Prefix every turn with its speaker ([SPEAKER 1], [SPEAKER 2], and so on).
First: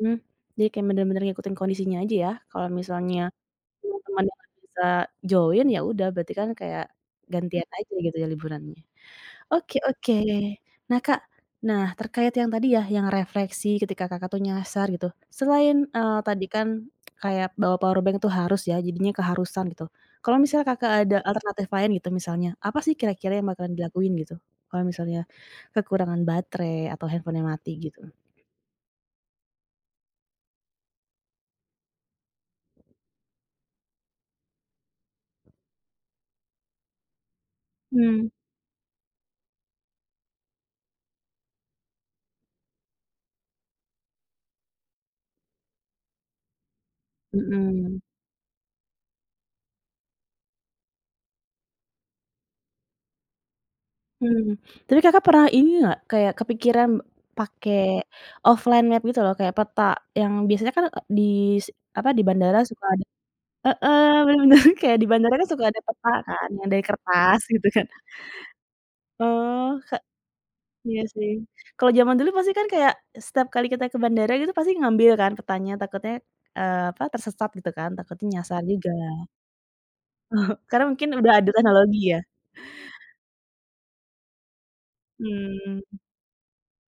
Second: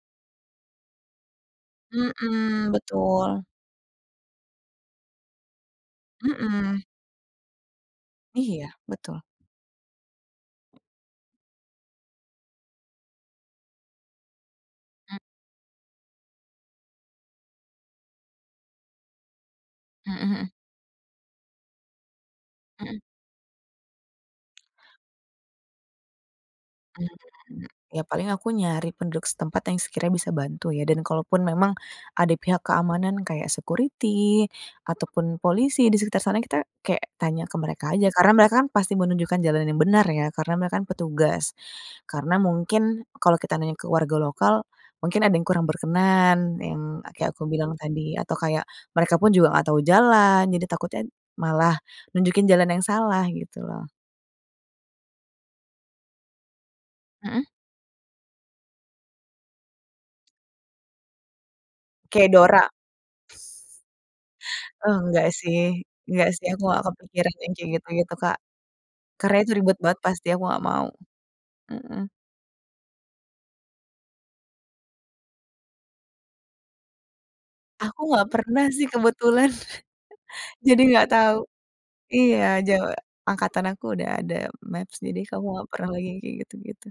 [SPEAKER 1] Mmm. Jadi, kayak benar-benar ngikutin kondisinya aja ya. Kalau
[SPEAKER 2] Mhm.
[SPEAKER 1] misalnya
[SPEAKER 2] Betul.
[SPEAKER 1] teman-teman enggak bisa join, ya udah berarti kan
[SPEAKER 2] Mhm.
[SPEAKER 1] kayak gantian aja gitu ya
[SPEAKER 2] Iya,
[SPEAKER 1] liburannya.
[SPEAKER 2] betul.
[SPEAKER 1] Oke oke. Nah, Kak, nah terkait yang tadi ya, yang refleksi ketika Kakak tuh nyasar gitu,
[SPEAKER 2] E
[SPEAKER 1] selain, eee, tadi kan kayak bawa powerbank tuh harus ya. Jadinya keharusan gitu,
[SPEAKER 2] Hmm,
[SPEAKER 1] kalau
[SPEAKER 2] mhm.
[SPEAKER 1] misalnya, Kakak ada alternatif lain gitu, misalnya apa sih
[SPEAKER 2] Hmm.
[SPEAKER 1] kira-kira yang bakalan dilakuin gitu, kalau misalnya kekurangan baterai atau handphone-nya
[SPEAKER 2] Mmm,
[SPEAKER 1] mati
[SPEAKER 2] ya
[SPEAKER 1] gitu?
[SPEAKER 2] paling aku nyari penduduk setempat, yang sekiranya bisa bantu ya, dan kalaupun memang ada pihak keamanan kayak security ataupun polisi di sekitar sana, kita kayak tanya ke mereka aja,
[SPEAKER 1] Mmm.
[SPEAKER 2] karena mereka kan pasti mau menunjukkan jalan yang benar ya, karena mereka kan petugas. Karena mungkin, kalau kita nanya ke warga lokal, mungkin ada yang kurang berkenan, yang kayak aku bilang
[SPEAKER 1] Mhm.
[SPEAKER 2] tadi. Atau kayak mereka pun juga enggak tahu jalan, jadi takutnya malah nunjukin jalan yang salah gitu loh.
[SPEAKER 1] Hmm. Tapi, Kakak pernah ini enggak, kayak kepikiran
[SPEAKER 2] Mhm.
[SPEAKER 1] pake offline map gitu loh kayak peta, yang biasanya kan di s apa di
[SPEAKER 2] Kayak
[SPEAKER 1] bandara
[SPEAKER 2] Dora.
[SPEAKER 1] suka ada heeh benar. Kayak di
[SPEAKER 2] Enggak
[SPEAKER 1] bandara kan
[SPEAKER 2] sih,
[SPEAKER 1] suka ada peta
[SPEAKER 2] enggak sih,
[SPEAKER 1] kan
[SPEAKER 2] aku
[SPEAKER 1] yang
[SPEAKER 2] enggak
[SPEAKER 1] dari
[SPEAKER 2] kepikiran
[SPEAKER 1] kertas
[SPEAKER 2] yang
[SPEAKER 1] gitu
[SPEAKER 2] kayak
[SPEAKER 1] kan.
[SPEAKER 2] gitu-gitu, Kak. Karena itu
[SPEAKER 1] Oh,
[SPEAKER 2] ribet
[SPEAKER 1] k
[SPEAKER 2] banget pasti, aku enggak mau.
[SPEAKER 1] Iya sih. Kalau
[SPEAKER 2] Mhm.
[SPEAKER 1] zaman dulu pasti kan kayak, setiap kali kita ke bandara gitu pasti ngambil kan, petanya takutnya, eee, apa tersesat gitu kan,
[SPEAKER 2] Aku
[SPEAKER 1] takutnya
[SPEAKER 2] enggak
[SPEAKER 1] nyasar
[SPEAKER 2] pernah sih
[SPEAKER 1] juga.
[SPEAKER 2] kebetulan.
[SPEAKER 1] Oh,
[SPEAKER 2] Jadi
[SPEAKER 1] karena
[SPEAKER 2] enggak
[SPEAKER 1] mungkin udah
[SPEAKER 2] tahu.
[SPEAKER 1] ada teknologi ya
[SPEAKER 2] Iya jawa angkatan aku udah ada maps jadi, kamu enggak pernah
[SPEAKER 1] Mmm.
[SPEAKER 2] lagi yang kayak gitu-gitu.